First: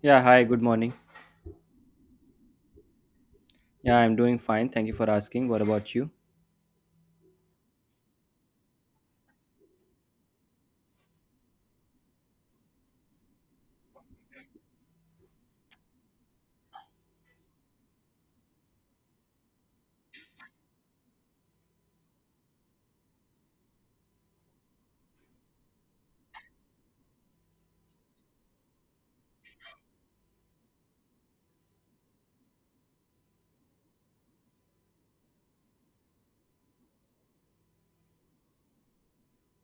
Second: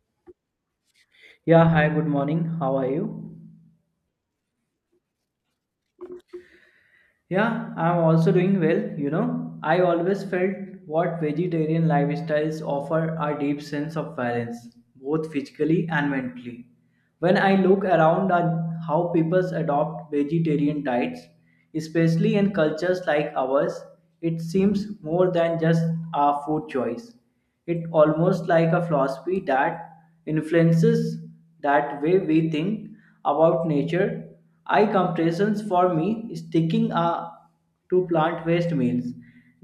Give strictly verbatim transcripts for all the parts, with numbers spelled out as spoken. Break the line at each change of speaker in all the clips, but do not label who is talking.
Yeah, hi, good morning.
Yeah, hi, good morning. How are you?
Yeah, I'm doing fine. Thank you for asking. What about you?
Yeah, I'm also doing well. You know, I always felt what vegetarian lifestyles offer a deep sense of balance, both physically and mentally. When I look around at how people adopt vegetarian diets, especially in cultures like ours, it seems more than just a food choice. It almost like a philosophy that influences that way we think about nature. I comparisons for me sticking a, to plant based meals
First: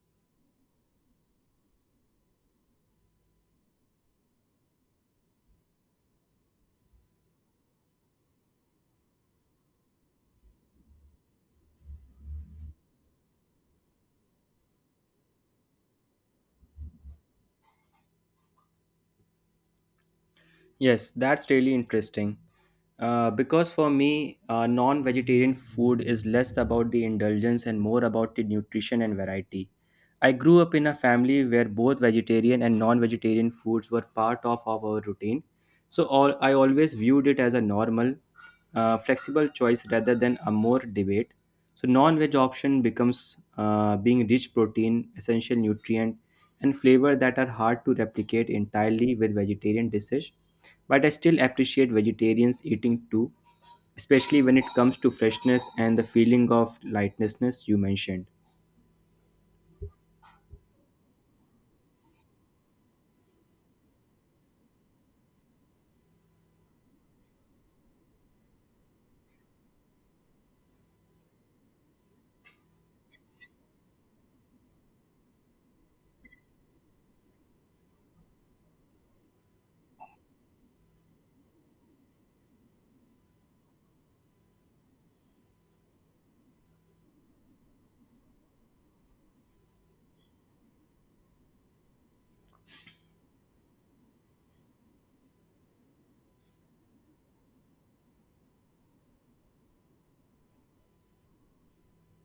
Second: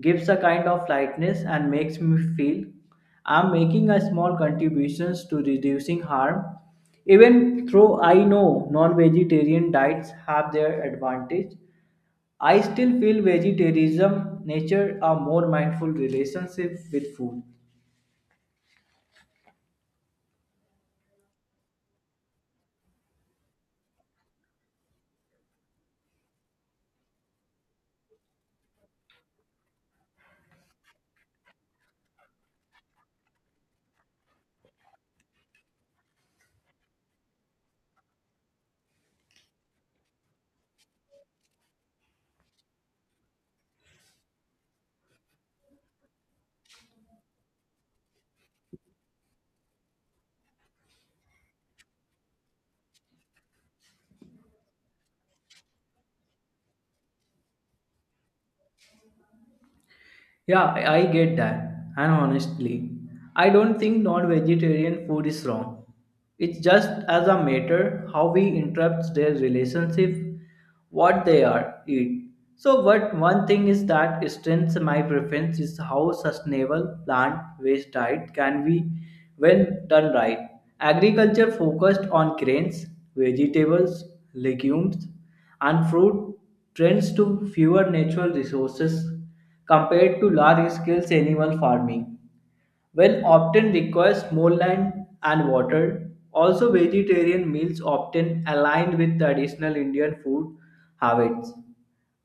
gives a kind of lightness and makes me feel I'm making a small contributions to reducing harm. Even though I know non-vegetarian diets have their advantage, I still feel vegetarianism nature a more mindful relationship with food.
Yes, that's really interesting. Uh, because for me, uh, non vegetarian food is less about the indulgence and more about the nutrition and variety. I grew up in a family where both vegetarian and non vegetarian foods were part of our routine. So all, I always viewed it as a normal, uh, flexible choice rather than a more debate. So non veg option becomes uh, being rich protein, essential nutrient, and flavor that are hard to replicate entirely with vegetarian dishes, but I still appreciate vegetarians eating too, especially when it comes to freshness and the feeling of lightness you mentioned.
Yeah, I I get that. And honestly, I don't think non-vegetarian food is wrong. It's just as a matter how we interrupt their relationship, what they are eat. So what one thing is that strengths my preference is how sustainable plant-based diet can be when done right. Agriculture focused on grains, vegetables, legumes, and fruit trends to fewer natural resources compared to large scale animal farming, when often requires more land and water. Also, vegetarian meals often aligned with traditional Indian food habits,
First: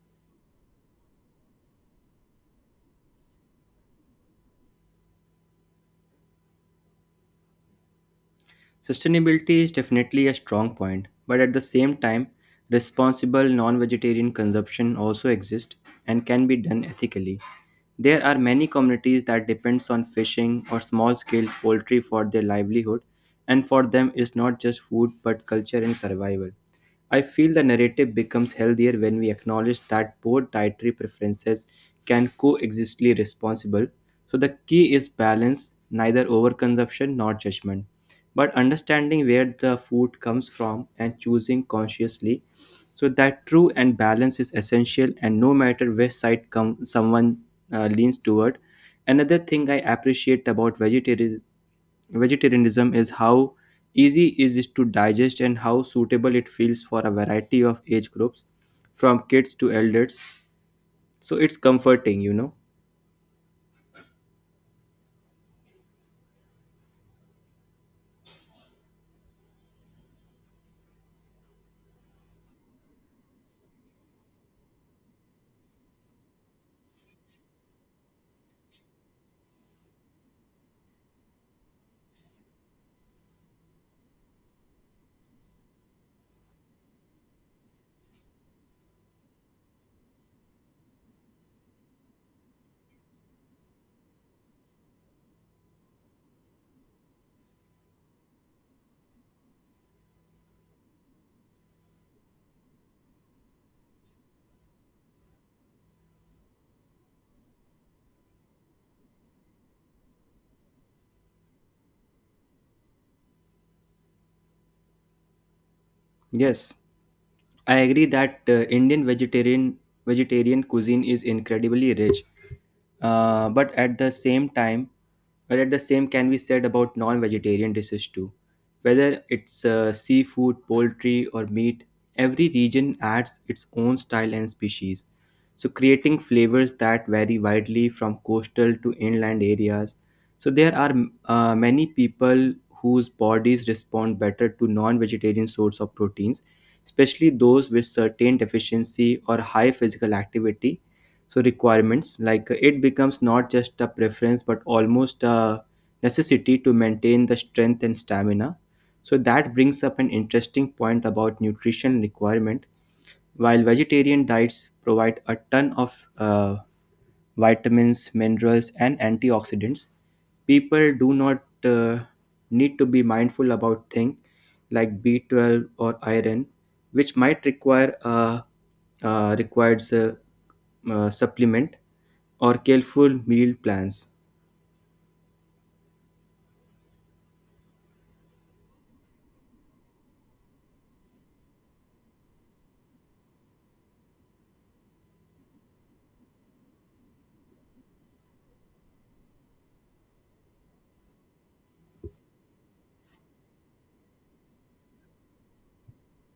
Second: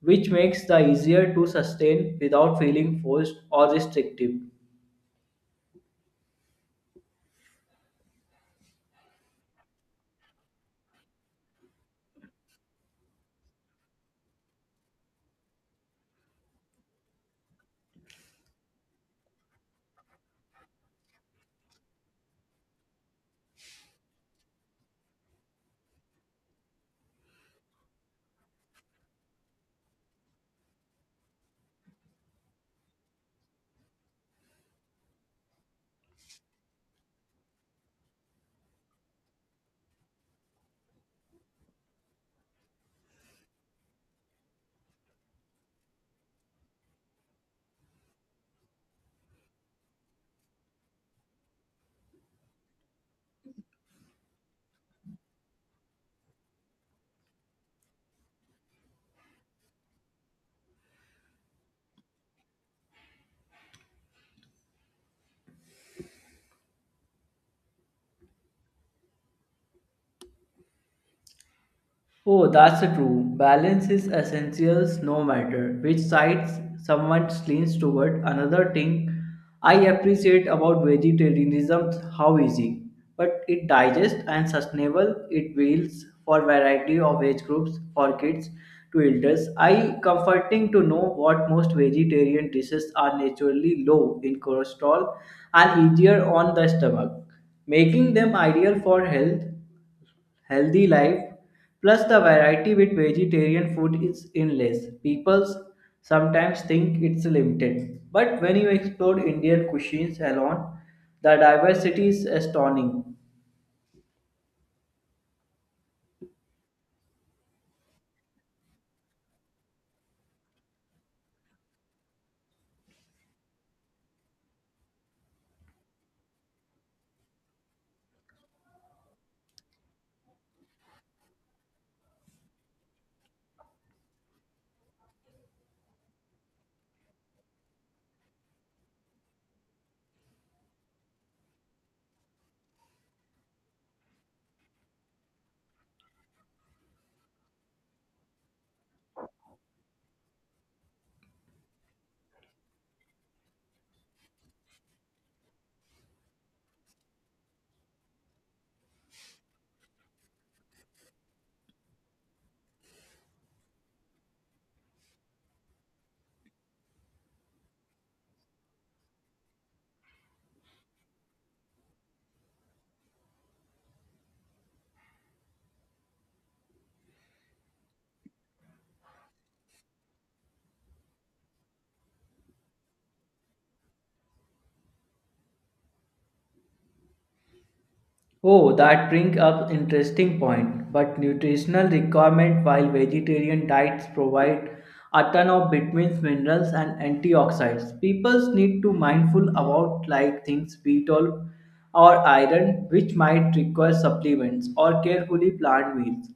which makes the easier to sustain without feeling forced or restrictive.
Sustainability is definitely a strong point, but at the same time, responsible non vegetarian consumption also exists and can be done ethically. There are many communities that depends on fishing or small scale poultry for their livelihood, and for them it's not just food but culture and survival. I feel the narrative becomes healthier when we acknowledge that both dietary preferences can coexistly responsible. So the key is balance, neither overconsumption nor judgment, but understanding where the food comes from and choosing consciously. So that true and balance is essential, and no matter which side come someone uh, leans toward. Another thing I appreciate about vegetarian Vegetarianism is how easy it is it to digest and how suitable it feels for a variety of age groups, from kids to elders. So it's comforting, you know.
Oh, that's true. Balance is essential no matter which side someone leans toward. Another thing I appreciate about vegetarianism is how easy, but it digests and sustainable it meals for variety of age groups, for kids to elders. I comforting to know what most vegetarian dishes are naturally low in cholesterol and easier on the stomach, making them ideal for health healthy life plus the variety with vegetarian food is endless. People sometimes think it's limited, but when you explore Indian cuisines alone, the diversity is astounding.
Yes. I agree that uh, Indian vegetarian vegetarian cuisine is incredibly rich, uh, but at the same time, but at the same can be said about non-vegetarian dishes too. Whether it's uh, seafood, poultry, or meat, every region adds its own style and species. So creating flavors that vary widely from coastal to inland areas. So there are uh, many people whose bodies respond better to non-vegetarian source of proteins, especially those with certain deficiency or high physical activity, so requirements like uh, it becomes not just a preference but almost a necessity to maintain the strength and stamina. So that brings up an interesting point about nutrition requirement while vegetarian diets provide a ton of uh, vitamins, minerals, and antioxidants. People do not uh, need to be mindful about things like B twelve or iron, which might require a uh, requires a, uh supplement or careful meal plans.
Oh, that brings up interesting point. But nutritional requirement while vegetarian diets provide a ton of vitamins, minerals, and antioxidants, people need to mindful about like things B twelve or iron, which might require supplements or carefully planned meals.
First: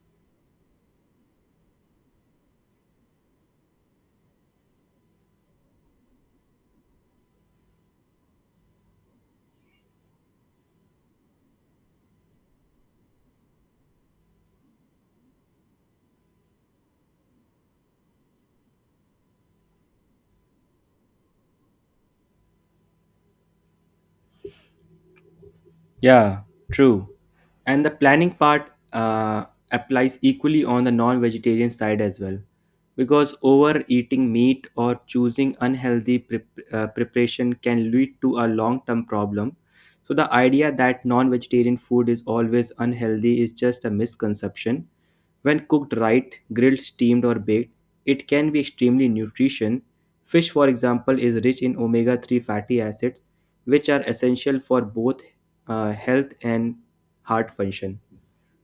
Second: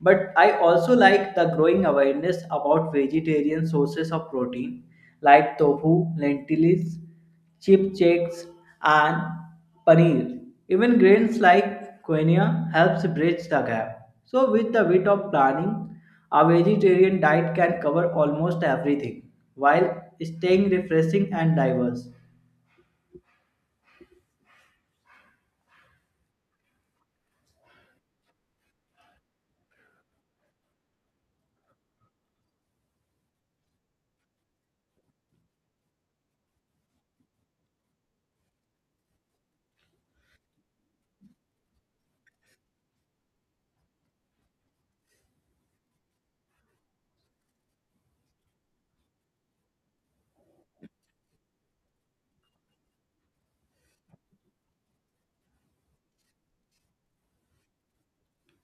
But I also like the growing awareness about vegetarian sources of protein like tofu, lentils, chipchaks and paneer. Even grains like quinoa helps bridge the gap. So with a bit of planning, a vegetarian diet can cover almost everything while staying refreshing and diverse.
Yeah, true. And the planning part uh, applies equally on the non vegetarian side as well. Because overeating meat or choosing unhealthy prep uh, preparation can lead to a long term problem. So, the idea that non vegetarian food is always unhealthy is just a misconception. When cooked right, grilled, steamed, or baked, it can be extremely nutrition. Fish, for example, is rich in omega three fatty acids, which are essential for both uh, health and heart function.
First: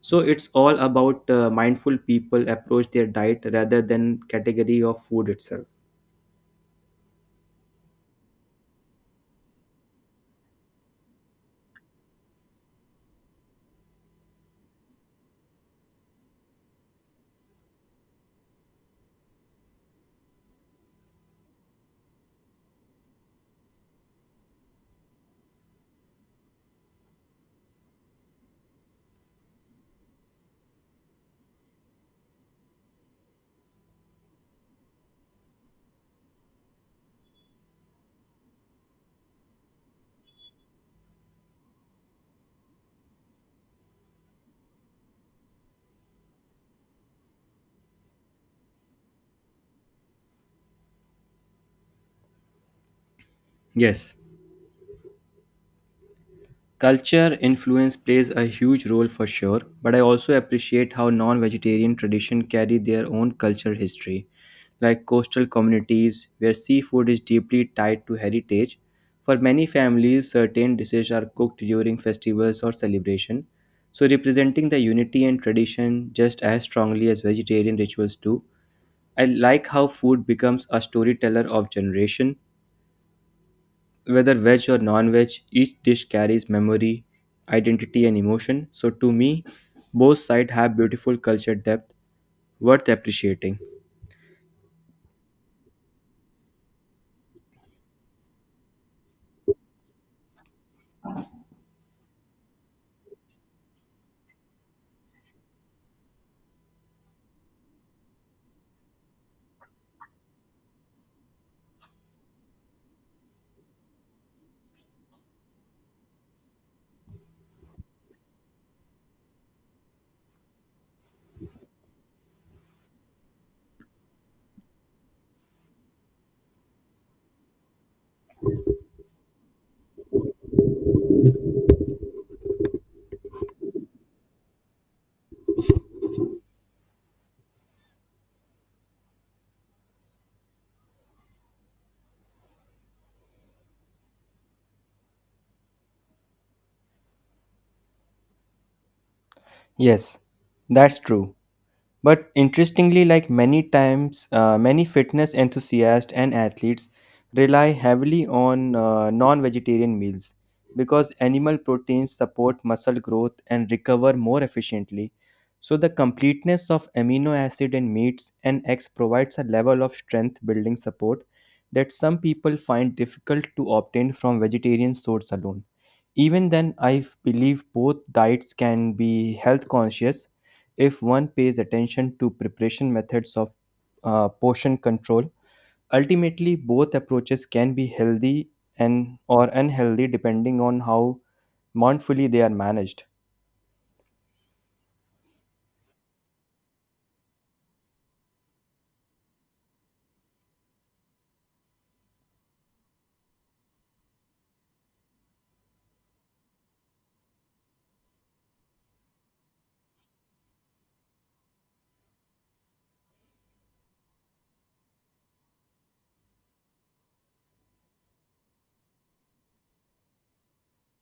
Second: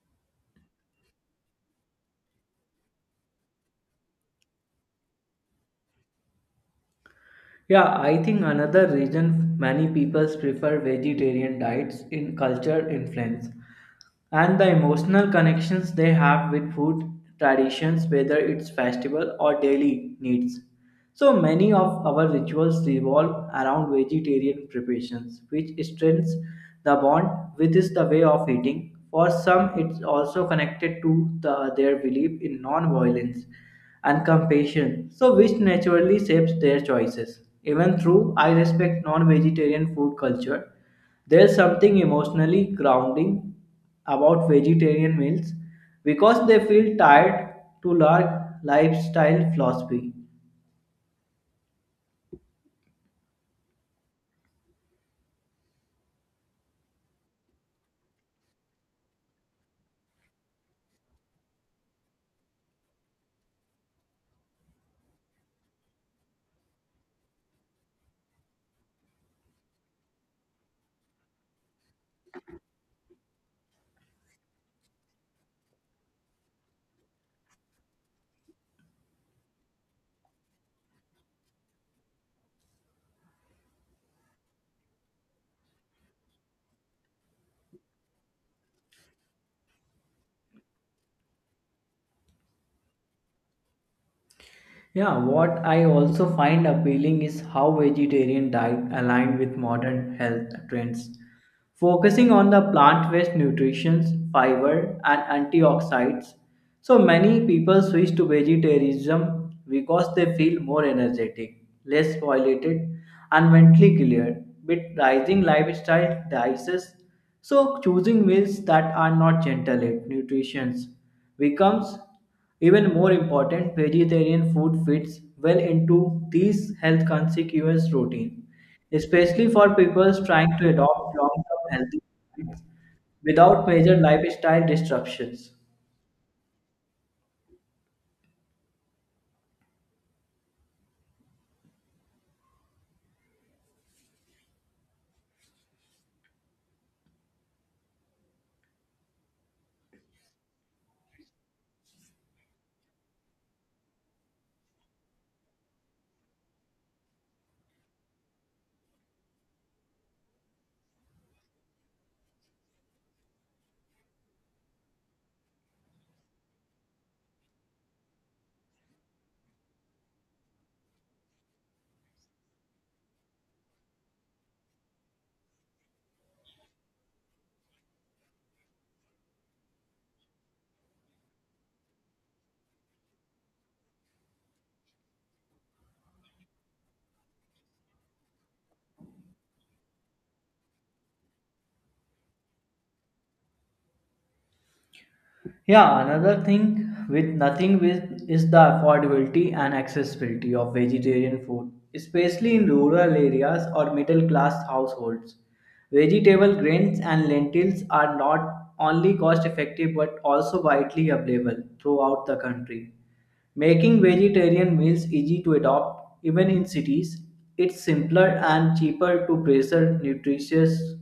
So it's all about uh, mindful people approach their diet rather than category of food itself.
Yeah, I think another reason many people prefer vegetarian diets in culture influence and the emotional connections they have with food traditions, whether it's festival or daily needs. So many of our rituals revolve around vegetarian preparations, which strengthens the bond with is the way of eating. For some, it's also connected to the, their belief in non-violence and compassion, so which naturally shapes their choices. Even though I respect non-vegetarian food culture, there's something emotionally grounding about vegetarian meals because they feel tied to large lifestyle philosophy.
Yes. Culture influence plays a huge role for sure, but I also appreciate how non-vegetarian tradition carry their own culture history, like coastal communities where seafood is deeply tied to heritage. For many families, certain dishes are cooked during festivals or celebration, so representing the unity and tradition just as strongly as vegetarian rituals do. I like how food becomes a storyteller of generation, whether veg or non veg, each dish carries memory, identity, and emotion. So, to me, both sides have beautiful culture depth worth appreciating.
Yeah, what I also find appealing is how vegetarian diet align with modern health trends, focusing on the plant-based nutrition, fiber, and antioxidants. So many people switch to vegetarianism because they feel more energetic, less violated, and mentally clear. With rising lifestyle prices, so choosing meals that are not gentle in nutrition becomes even more important, vegetarian food fits well into these health conscious routine, especially for people trying to adopt long-term healthy habits without major lifestyle disruptions.
Yes, that's true. But interestingly, like many times, uh, many fitness enthusiasts and athletes rely heavily on uh, non vegetarian meals because animal proteins support muscle growth and recover more efficiently. So, the completeness of amino acid in meats and eggs provides a level of strength building support that some people find difficult to obtain from vegetarian source alone. Even then, I believe both diets can be health conscious if one pays attention to preparation methods of uh, portion control. Ultimately, both approaches can be healthy and or unhealthy depending on how mindfully they are managed.
Yeah, another thing with nothing with is the affordability and accessibility of vegetarian food, especially in rural areas or middle class households. Vegetable grains and lentils are not only cost effective but also widely available throughout the country. Making vegetarian meals easy to adopt even in cities, it's simpler and cheaper to preserve nutritious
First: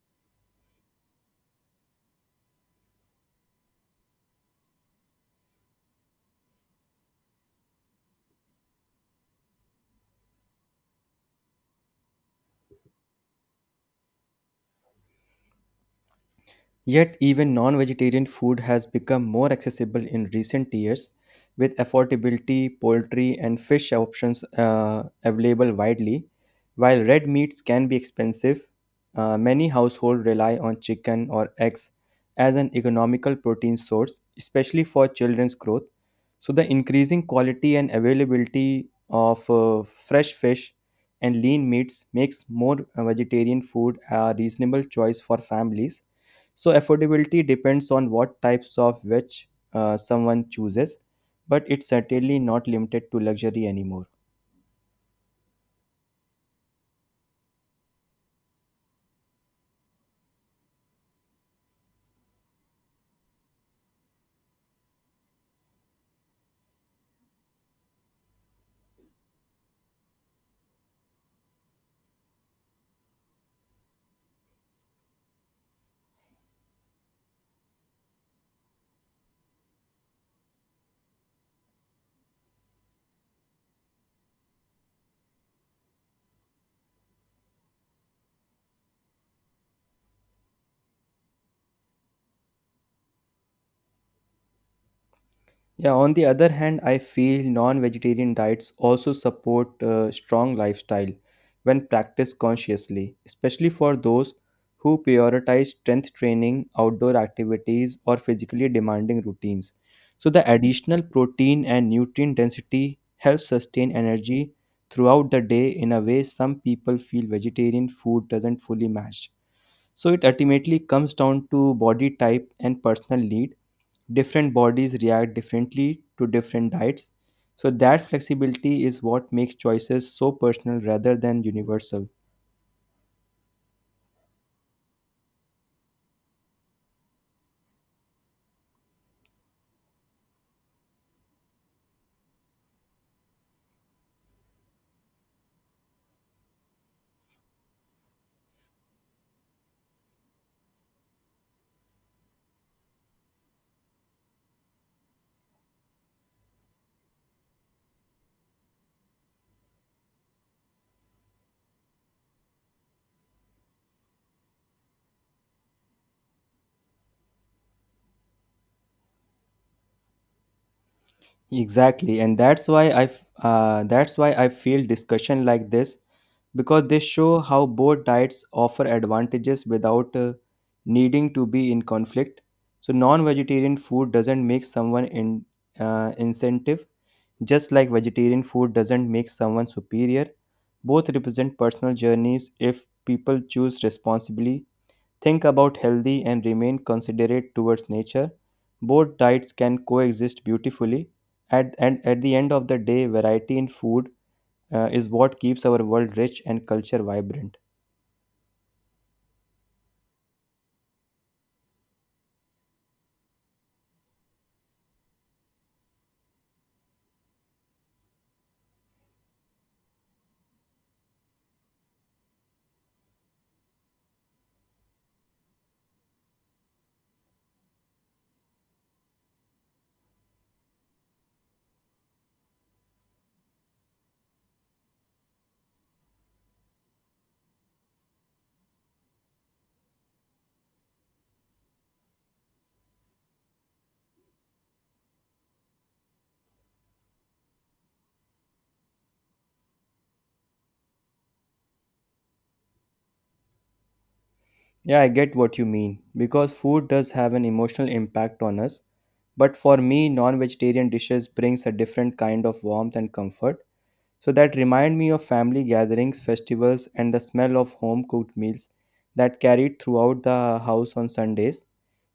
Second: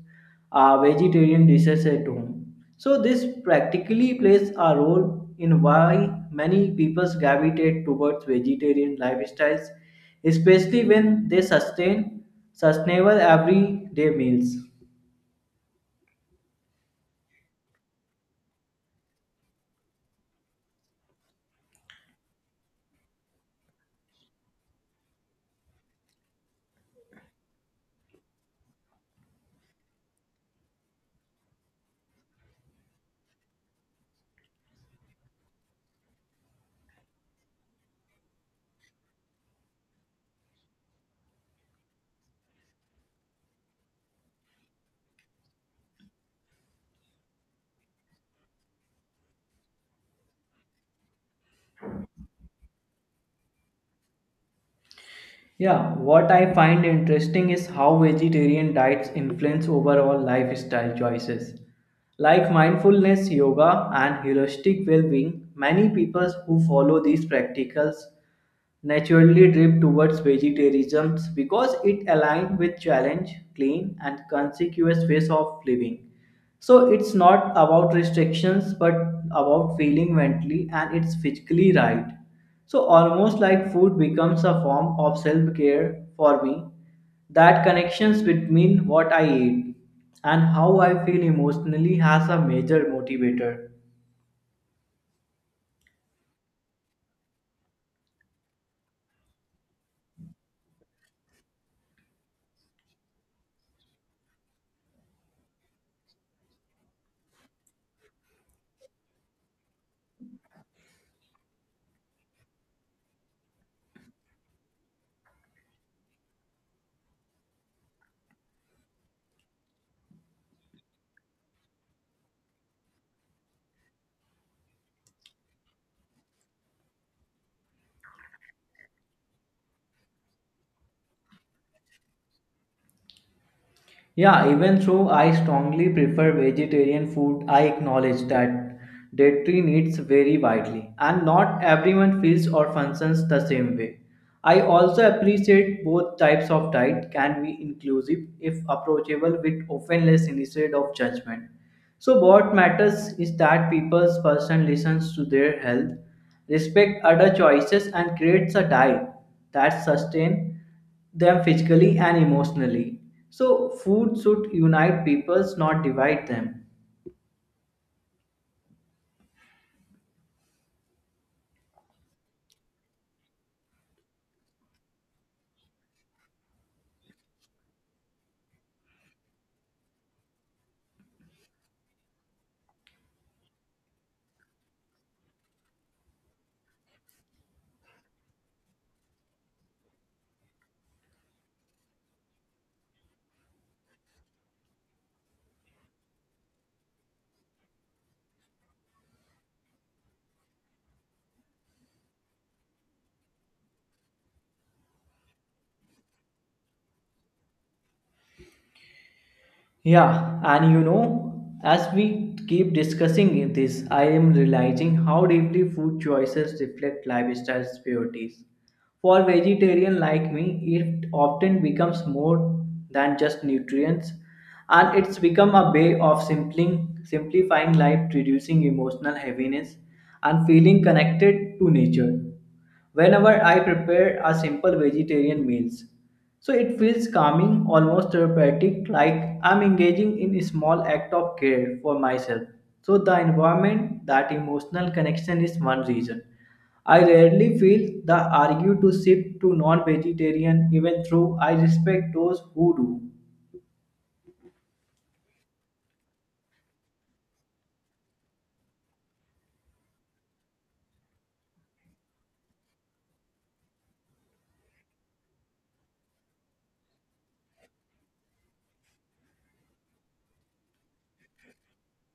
uh, vegetarian dishes at home. So, this practically plays a role in why many people gravitate towards vegetarian lifestyles, especially when they sustain sustainable everyday meals.
Yet, even non vegetarian food has become more accessible in recent years, with affordability, poultry, and fish options uh, available widely. While red meats can be expensive, uh, many households rely on chicken or eggs as an economical protein source, especially for children's growth. So, the increasing quality and availability of uh, fresh fish and lean meats makes more uh, vegetarian food a reasonable choice for families. So affordability depends on what types of which uh, someone chooses, but it's certainly not limited to luxury anymore.
Yeah, what I find interesting is how vegetarian diets influence overall lifestyle choices. Like mindfulness, yoga, and holistic well being, many people who follow these practicals naturally drift towards vegetarianism because it aligns with challenge, clean, and consequous ways of living. So it's not about restrictions but about feeling mentally and it's physically right. So, almost like food becomes a form of self care for me, that connections between what I eat and how I feel emotionally has a major motivator.
Yeah, on the other hand, I feel non vegetarian diets also support a strong lifestyle when practiced consciously, especially for those who prioritize strength training, outdoor activities, or physically demanding routines. So, the additional protein and nutrient density helps sustain energy throughout the day in a way some people feel vegetarian food doesn't fully match. So, it ultimately comes down to body type and personal needs. Different bodies react differently to different diets. So, that flexibility is what makes choices so personal rather than universal.
Yeah, even though I strongly prefer vegetarian food, I acknowledge that dietary needs vary widely and not everyone feels or functions the same way. I also appreciate both types of diet can be inclusive if approachable with offense instead of judgment. So what matters is that people's person listens to their health, respect other choices and creates a diet that sustains them physically and emotionally. So, food should unite peoples, not divide them.
Exactly, and that's why I f- uh, that's why I feel discussion like this because they show how both diets offer advantages without uh, needing to be in conflict. So non-vegetarian food doesn't make someone in uh, incentive. Just like vegetarian food doesn't make someone superior, both represent personal journeys if people choose responsibly, think about healthy, and remain considerate towards nature. Both diets can coexist beautifully. At, and at the end of the day, variety in food uh, is what keeps our world rich and culture vibrant.
Yeah, and you know, as we keep discussing this, I am realizing how deeply food choices reflect lifestyle priorities. For vegetarian like me, it often becomes more than just nutrients, and it's become a way of simpling, simplifying life, reducing emotional heaviness, and feeling connected to nature. Whenever I prepare a simple vegetarian meals. So it feels calming, almost therapeutic, like I'm engaging in a small act of care for myself. So the environment, that emotional connection is one reason. I rarely feel the argue to shift to non-vegetarian even though I respect those who do.
Yeah, I get what you mean because food does have an emotional impact on us. But for me, non vegetarian dishes brings a different kind of warmth and comfort. So that remind me of family gatherings, festivals, and the smell of home cooked meals that carried throughout the house on Sundays.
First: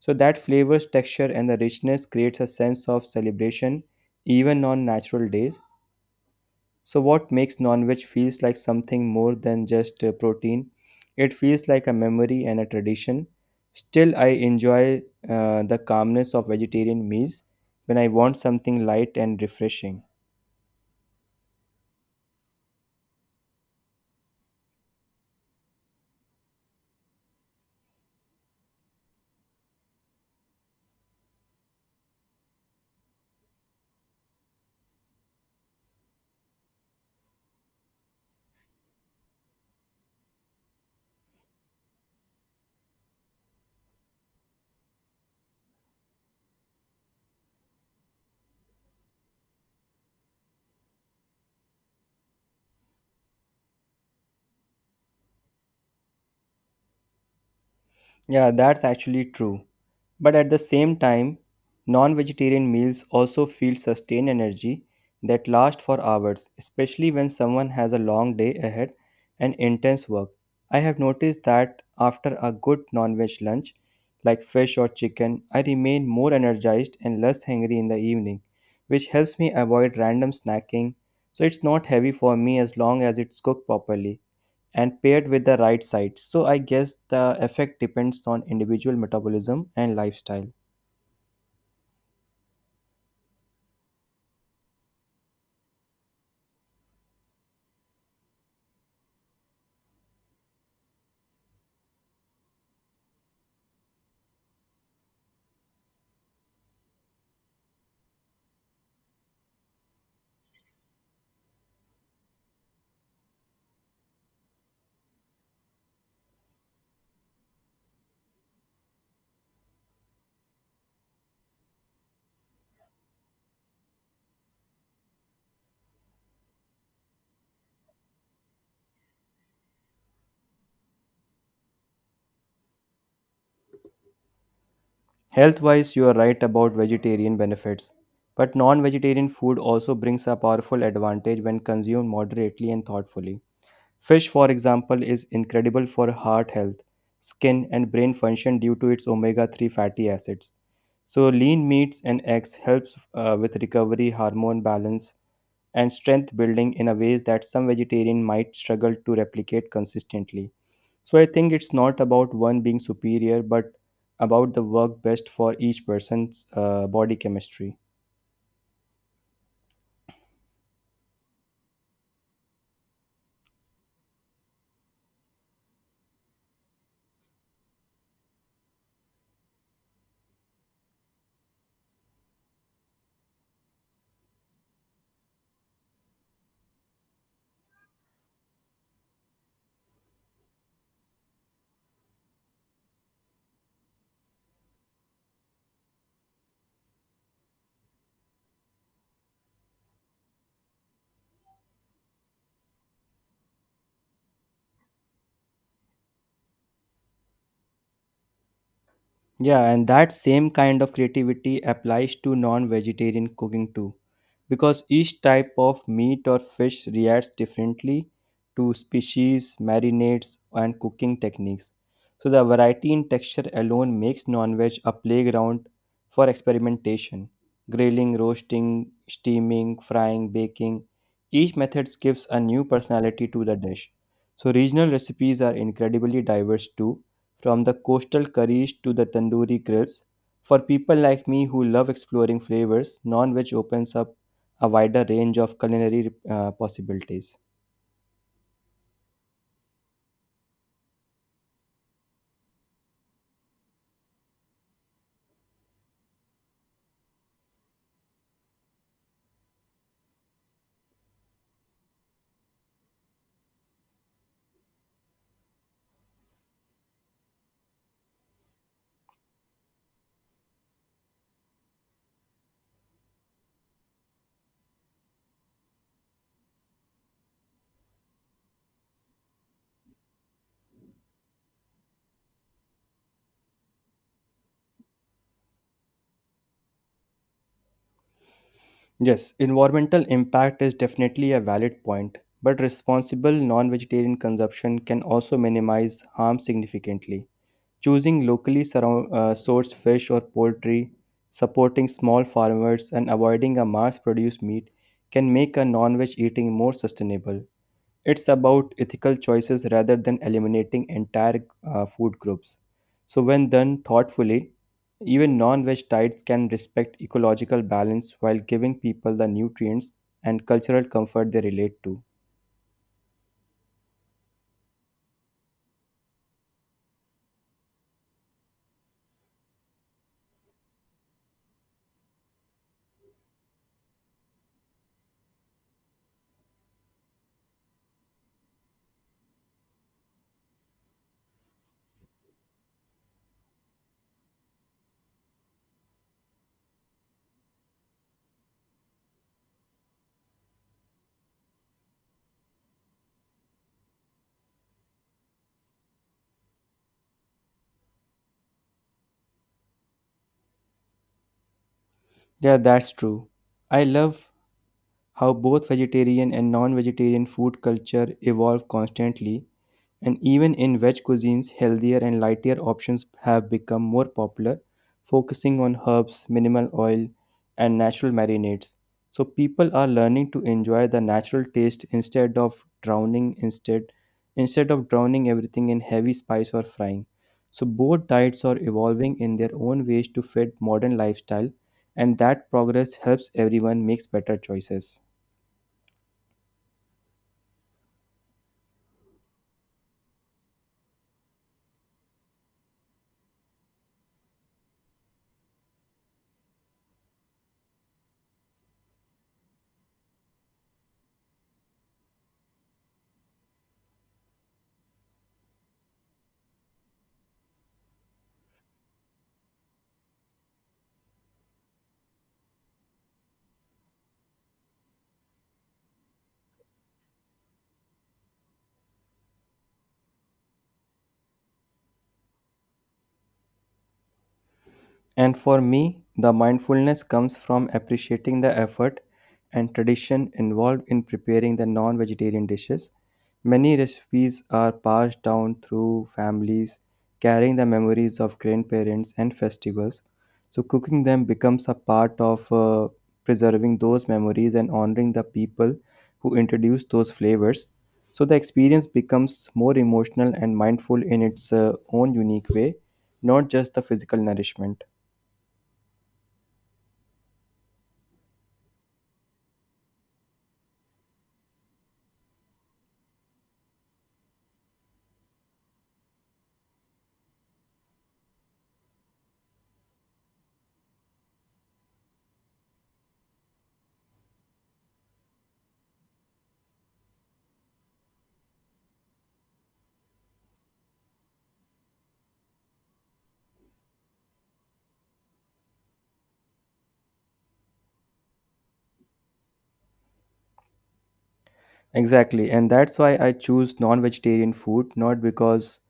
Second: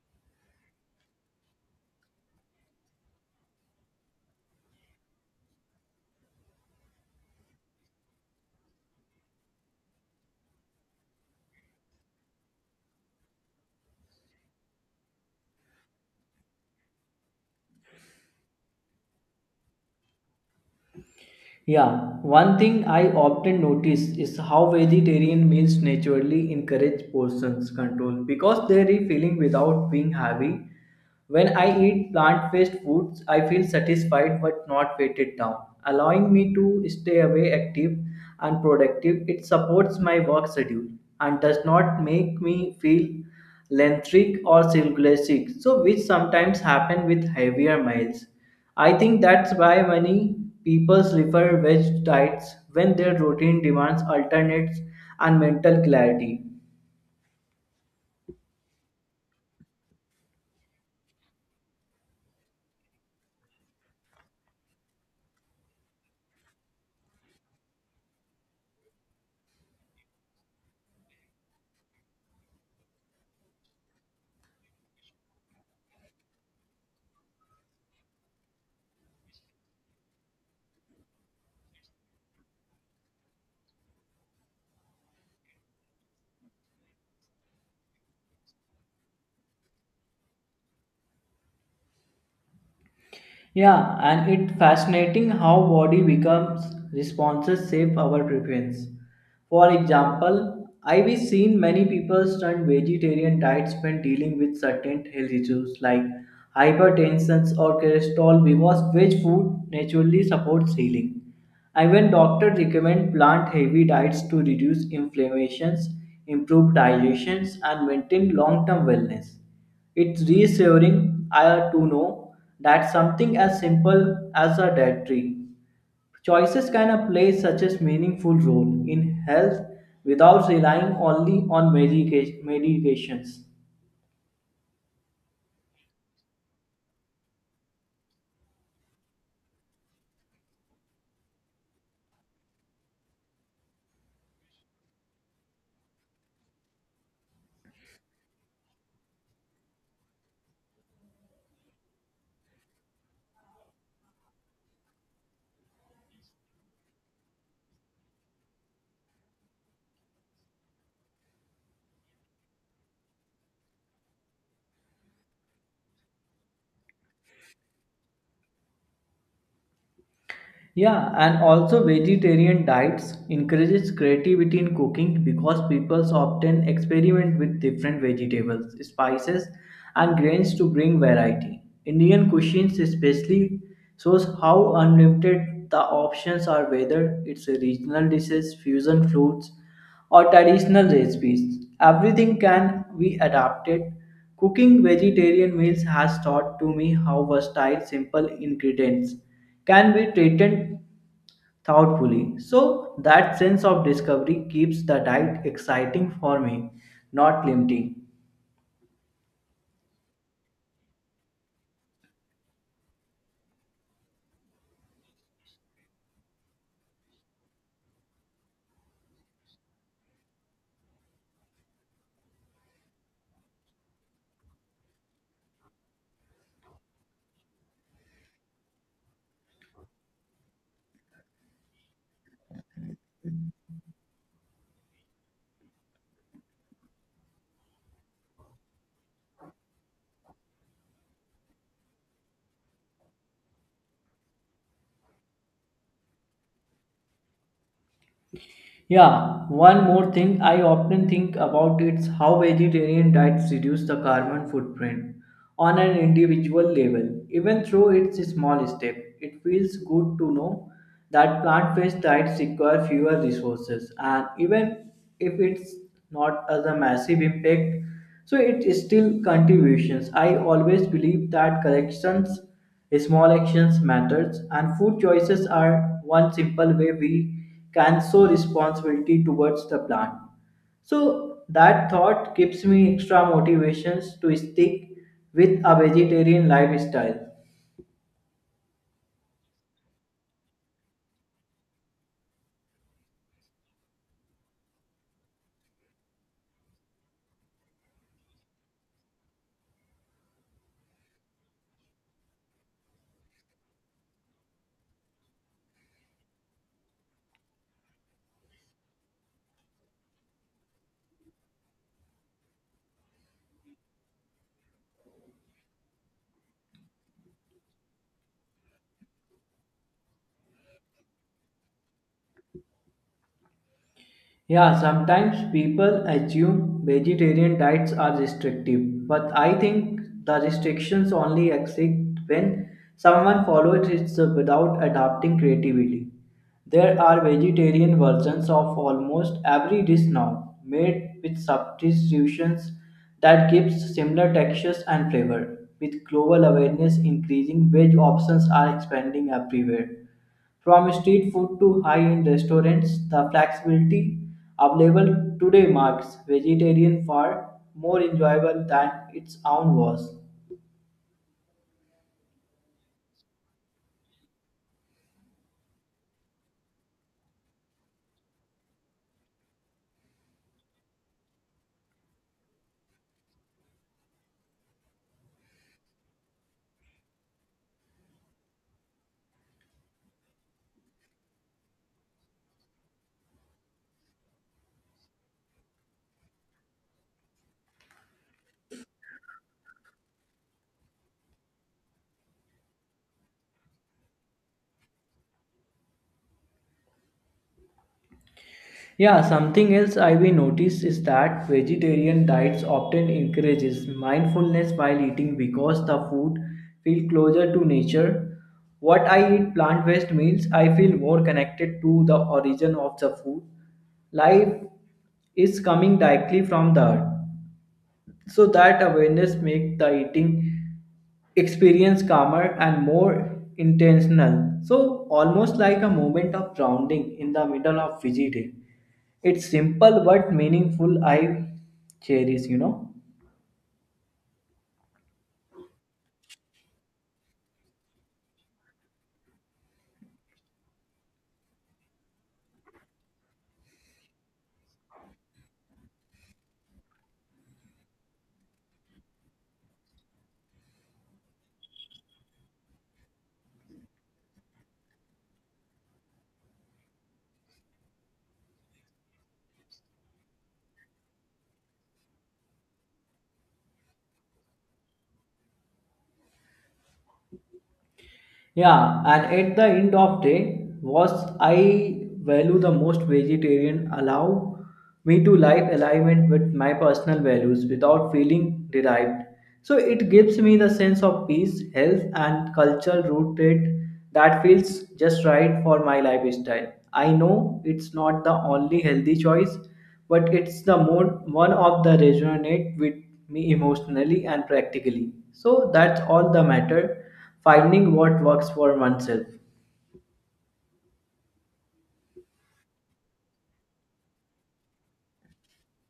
So that flavors, texture, and the richness creates a sense of celebration even on natural days. So what makes non-veg feels like something more than just uh, protein? It feels like a memory and a tradition. Still, I enjoy uh, the calmness of vegetarian meals when I want something light and refreshing.
Yeah, one thing I often notice is how vegetarian meals naturally encourage portions control because they're filling without being heavy. When I eat plant based foods, I feel satisfied but not weighted down, allowing me to stay away active and productive. It supports my work schedule and does not make me feel lethargic or circulating, so which sometimes happen with heavier meals. I think that's why many people prefer veg diets when their routine demands alternates and mental clarity.
Yeah, that's actually true. But at the same time, non vegetarian meals also feel sustained energy that lasts for hours, especially when someone has a long day ahead and intense work. I have noticed that after a good non veg lunch, like fish or chicken, I remain more energized and less hungry in the evening, which helps me avoid random snacking. So it's not heavy for me as long as it's cooked properly and paired with the right side. So I guess the effect depends on individual metabolism and lifestyle.
Yeah, and it's fascinating how body becomes responses shape our preference. For example, I've seen many people turn vegetarian diets when dealing with certain health issues like hypertension or cholesterol because veg food naturally supports healing. And when doctors recommend plant-heavy diets to reduce inflammations, improve digestions, and maintain long-term wellness. It's reassuring I to know that something as simple as a dietary choices can uh, play such a meaningful role in health without relying only on medica- medications.
Health wise, you are right about vegetarian benefits, but non vegetarian food also brings a powerful advantage when consumed moderately and thoughtfully. Fish, for example, is incredible for heart health, skin, and brain function due to its omega three fatty acids. So, lean meats and eggs helps uh, with recovery, hormone balance, and strength building in a ways that some vegetarian might struggle to replicate consistently. So I think it's not about one being superior, but about the work best for each person's uh, body chemistry.
Yeah, and also vegetarian diets encourages creativity in cooking because people often experiment with different vegetables, spices, and grains to bring variety. Indian cuisines especially shows how unlimited the options are whether it's regional dishes, fusion foods, or traditional recipes. Everything can be adapted. Cooking vegetarian meals has taught to me how versatile simple ingredients can be treated thoughtfully. So that sense of discovery keeps the diet exciting for me, not limiting.
Yeah, and that same kind of creativity applies to non vegetarian cooking too, because each type of meat or fish reacts differently to species, marinades, and cooking techniques. So, the variety in texture alone makes non veg a playground for experimentation. Grilling, roasting, steaming, frying, baking, each method gives a new personality to the dish. So, regional recipes are incredibly diverse too, from the coastal curries to the tandoori grills. For people like me who love exploring flavors, non veg opens up a wider range of culinary uh, possibilities.
Yeah, one more thing I often think about is how vegetarian diets reduce the carbon footprint on an individual level. Even though it's a small step, it feels good to know that plant-based diets require fewer resources and even if it's not as a massive impact, so it is still contributions. I always believe that corrections, small actions matters and food choices are one simple way we can show responsibility towards the plant. So that thought gives me extra motivations to stick with a vegetarian lifestyle.
Yes, environmental impact is definitely a valid point, but responsible non vegetarian consumption can also minimize harm significantly. Choosing locally surround, uh, sourced fish or poultry, supporting small farmers, and avoiding a mass produced meat can make a non veg eating more sustainable. It's about ethical choices rather than eliminating entire uh, food groups. So, when done thoughtfully, even non veg diets can respect ecological balance while giving people the nutrients and cultural comfort they relate to.
Yeah, sometimes people assume vegetarian diets are restrictive, but I think the restrictions only exist when someone follows it without adapting creatively. There are vegetarian versions of almost every dish now, made with substitutions that gives similar textures and flavor. With global awareness increasing, veg options are expanding everywhere. From street food to high-end restaurants, the flexibility available today marks vegetarian far more enjoyable than its own was.
Yeah, that's true. I love how both vegetarian and non vegetarian food culture evolve constantly. And even in veg cuisines, healthier and lighter options have become more popular, focusing on herbs, minimal oil, and natural marinades. So people are learning to enjoy the natural taste instead of drowning instead instead of drowning everything in heavy spice or frying. So both diets are evolving in their own ways to fit modern lifestyle, and that progress helps everyone makes better choices.
Yeah, something else I we noticed is that vegetarian diets often encourages mindfulness while eating because the food feel closer to nature. What I eat plant-based meals, I feel more connected to the origin of the food. Life is coming directly from the earth. So that awareness makes the eating experience calmer and more intentional, so almost like a moment of grounding in the middle of busy day. It's simple but meaningful I cherish, you know.
And for me, the mindfulness comes from appreciating the effort and tradition involved in preparing the non vegetarian dishes. Many recipes are passed down through families, carrying the memories of grandparents and festivals. So, cooking them becomes a part of uh, preserving those memories and honoring the people who introduced those flavors. So, the experience becomes more emotional and mindful in its uh, own unique way, not just the physical nourishment.
Yeah, and at the end of day, what I value the most vegetarian allow me to live alignment with my personal values without feeling derived. So it gives me the sense of peace, health, and cultural rooted that feels just right for my lifestyle. I know it's not the only healthy choice, but it's the more one of the resonate with me emotionally and practically. So that's all the matter finding what works for oneself.
Exactly, and that's why I choose non-vegetarian food, not because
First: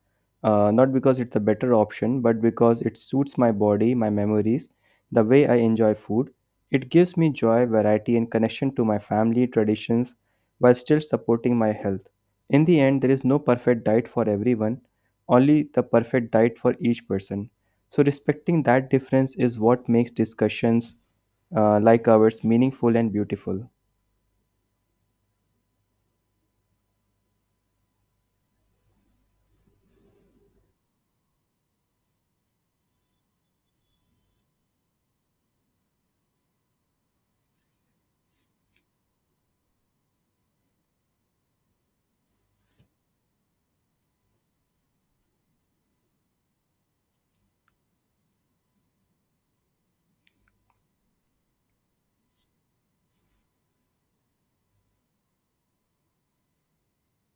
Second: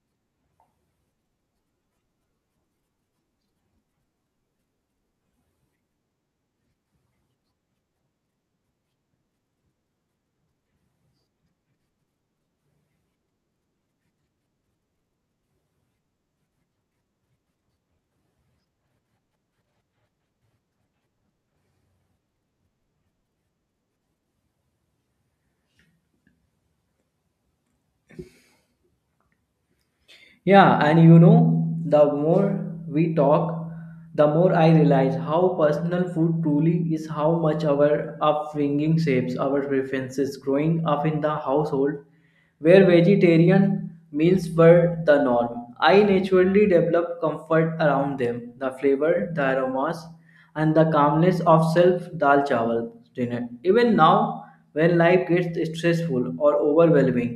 uh, not because it's a better option, but because it suits my body, my memories, the way I enjoy food. It gives me joy, variety, and connection to my family traditions while still supporting my health. In the end, there is no perfect diet for everyone, only the perfect diet for each person. So respecting that difference is what makes discussions uh, like ours meaningful and beautiful.
Yeah, and you know, the more we talk, the more I realize how personal food truly is how much our upbringing shapes our preferences. Growing up in the household where vegetarian meals were the norm, I naturally developed comfort around them, the flavor, the aromas, and the calmness of self dal chawal dinner. Even now, when life gets stressful or overwhelming,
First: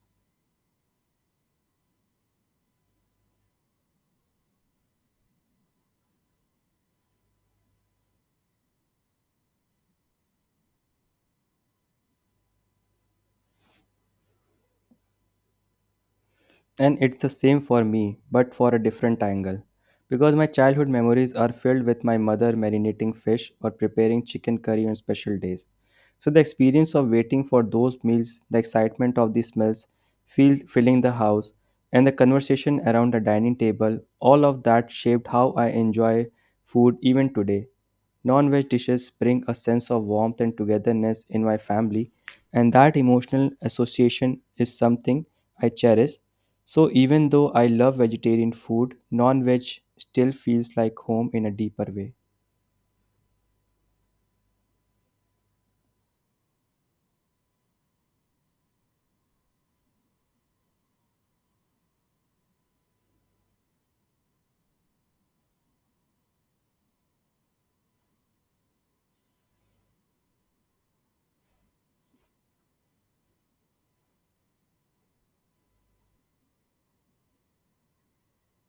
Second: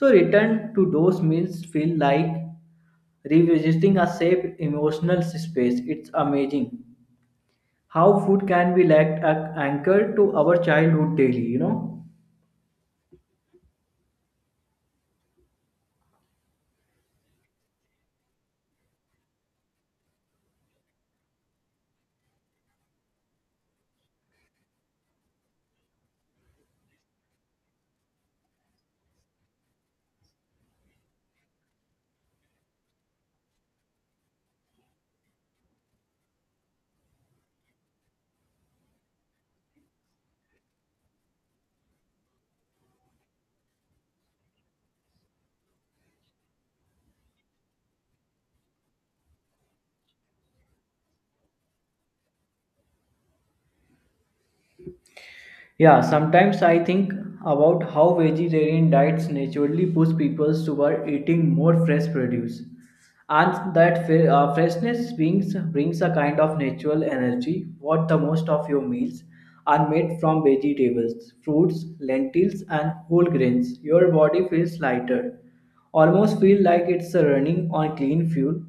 so return to those meals feel like revisiting a safe emotional space. It's amazing how food can be like an anchor to our childhood daily, you know.
And it's the same for me, but for a different angle. Because my childhood memories are filled with my mother marinating fish or preparing chicken curry on special days. So the experience of waiting for those meals, the excitement of the smells, feel, filling the house, and the conversation around the dining table, all of that shaped how I enjoy food even today. Non veg dishes bring a sense of warmth and togetherness in my family, and that emotional association is something I cherish. So, even though I love vegetarian food, non veg still feels like home in a deeper way.
Yeah, sometimes I think about how vegetarian diets naturally push people toward eating more fresh produce, and that fre- uh, freshness brings, brings a kind of natural energy. What the most of your meals are made from vegetables, fruits, lentils, and whole grains. Your body feels lighter, almost feel like it's running on clean fuel.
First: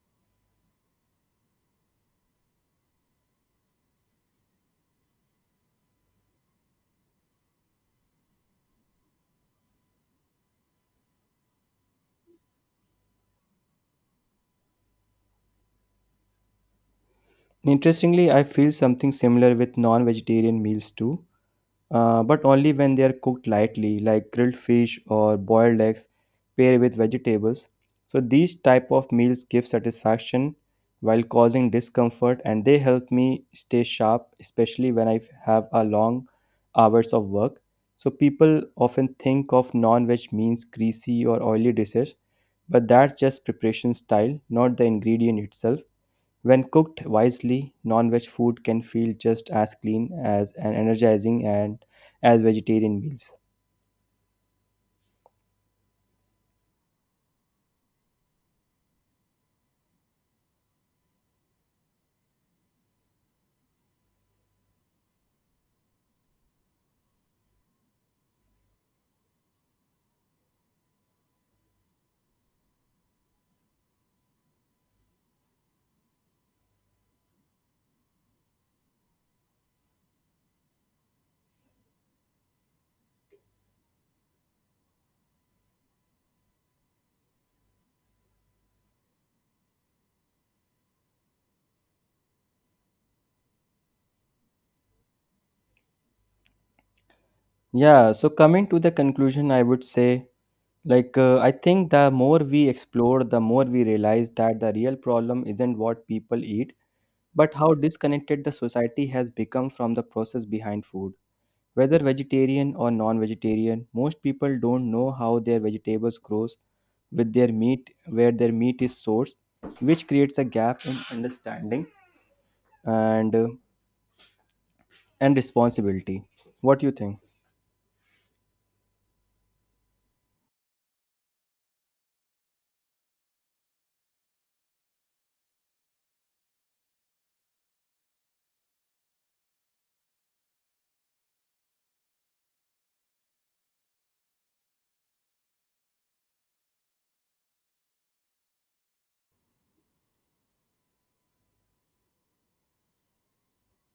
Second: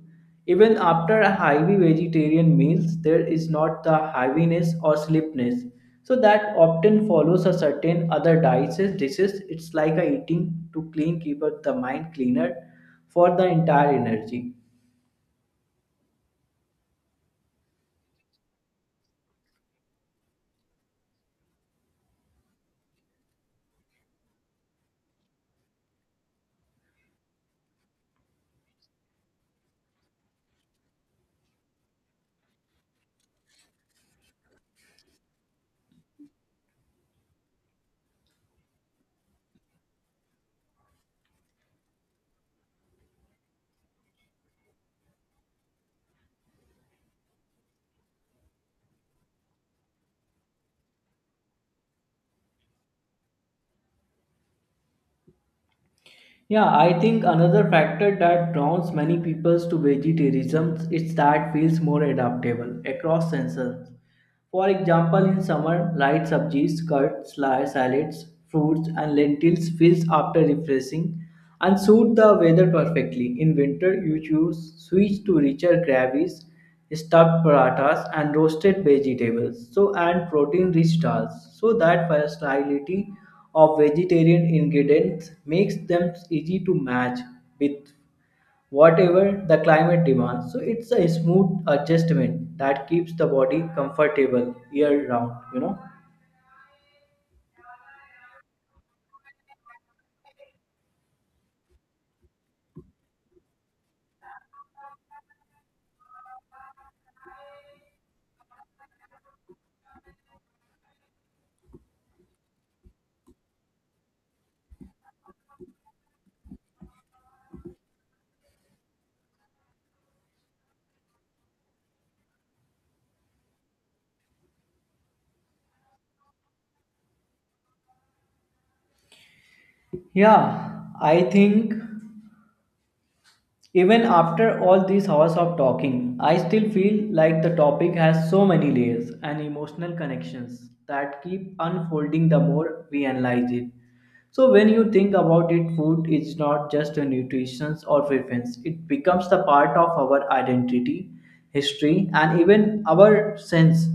Even after heavy vegetarian meals, there is not the heaviness or sleepiness. So that often follows a certain other diets dishes. It's like a eating to clean keep up the mind cleaner for the entire energy.
Interestingly, I feel something similar with non vegetarian meals too, uh, but only when they are cooked lightly, like grilled fish or boiled eggs paired with vegetables. So these type of meals give satisfaction while causing discomfort, and they help me stay sharp, especially when I have a long hours of work. So people often think of non-veg means greasy or oily dishes, but that's just preparation style, not the ingredient itself. When cooked wisely, non veg food can feel just as clean as and energizing and as vegetarian meals.
Yeah, I think another factor that draws many people to vegetarianism is that feels more adaptable across seasons. For example, in summer, light subjis, curds, sli- salads, fruits, and lentils feels after refreshing and suit the weather perfectly. In winter, you choose switch to richer gravies stuffed parathas and roasted vegetables so and protein rich dals, so that versatility of vegetarian ingredients makes them easy to match with whatever the climate demands, so it's a smooth adjustment that keeps the body comfortable year round, you know.
Yeah, so coming to the conclusion, I would say like uh, I think the more we explore, the more we realize that the real problem isn't what people eat, but how disconnected the society has become from the process behind food. Whether vegetarian or non-vegetarian, most people don't know how their vegetables grows with their meat, where their meat is sourced, which creates a gap in understanding and uh, and responsibility. What do you think?
Yeah, I think even after all these hours of talking, I still feel like the topic has so many layers and emotional connections that keep unfolding the more we analyze it. So when you think about it, food is not just a nutrition or preference. It becomes the part of our identity, history, and even our sense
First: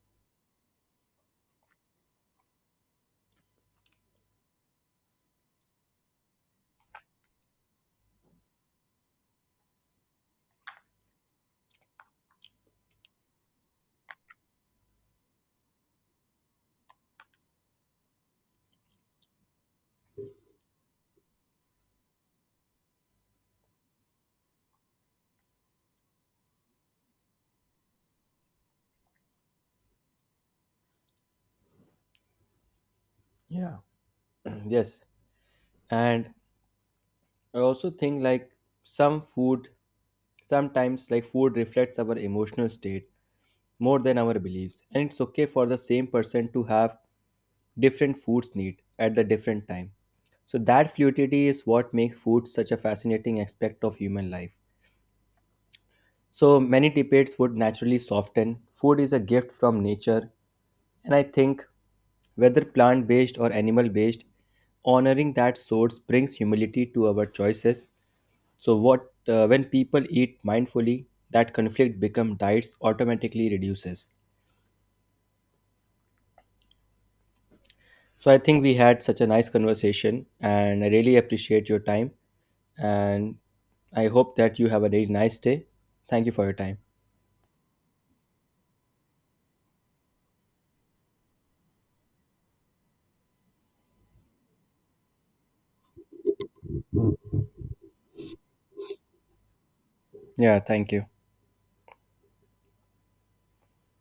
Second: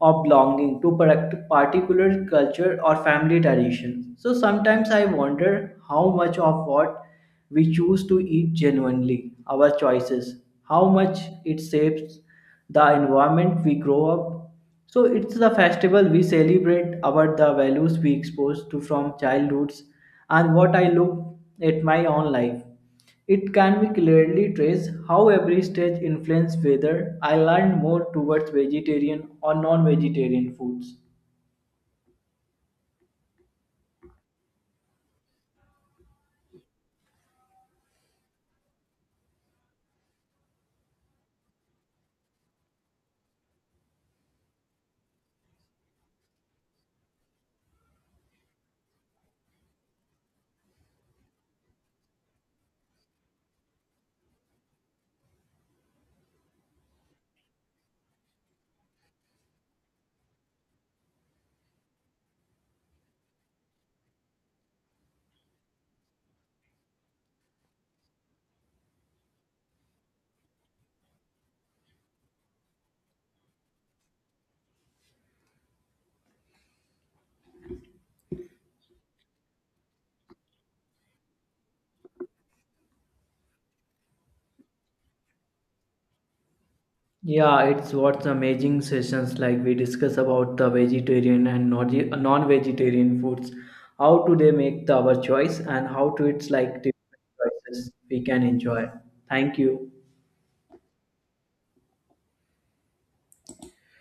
of belonging to par- particular culture or family tradition. So sometimes I wonder how much of what we choose to eat genuinely, our choices, how much it shapes the environment we grow up. So it's the festival we celebrate about the values we expose to from childhoods and what I look at my own life. It can be clearly traced how every stage influenced whether I learned more towards vegetarian or non-vegetarian foods.
Yeah, yes. And I also think like some food, sometimes like food reflects our emotional state more than our beliefs. And it's okay for the same person to have different foods need at the different time. So that fluidity is what makes food such a fascinating aspect of human life. So many debates would naturally soften. Food is a gift from nature, and I think whether plant based or animal based, honoring that source brings humility to our choices. So, what uh, when people eat mindfully, that conflict become diets automatically reduces. So, I think we had such a nice conversation, and I really appreciate your time. And I hope that you have a really nice day. Thank you for your time.
Yeah, it's what's amazing sessions like we discuss about the vegetarian and non- vegetarian foods, how do they make the, our choice and how to it's like different choices we can enjoy. Thank you.
Yeah, thank you.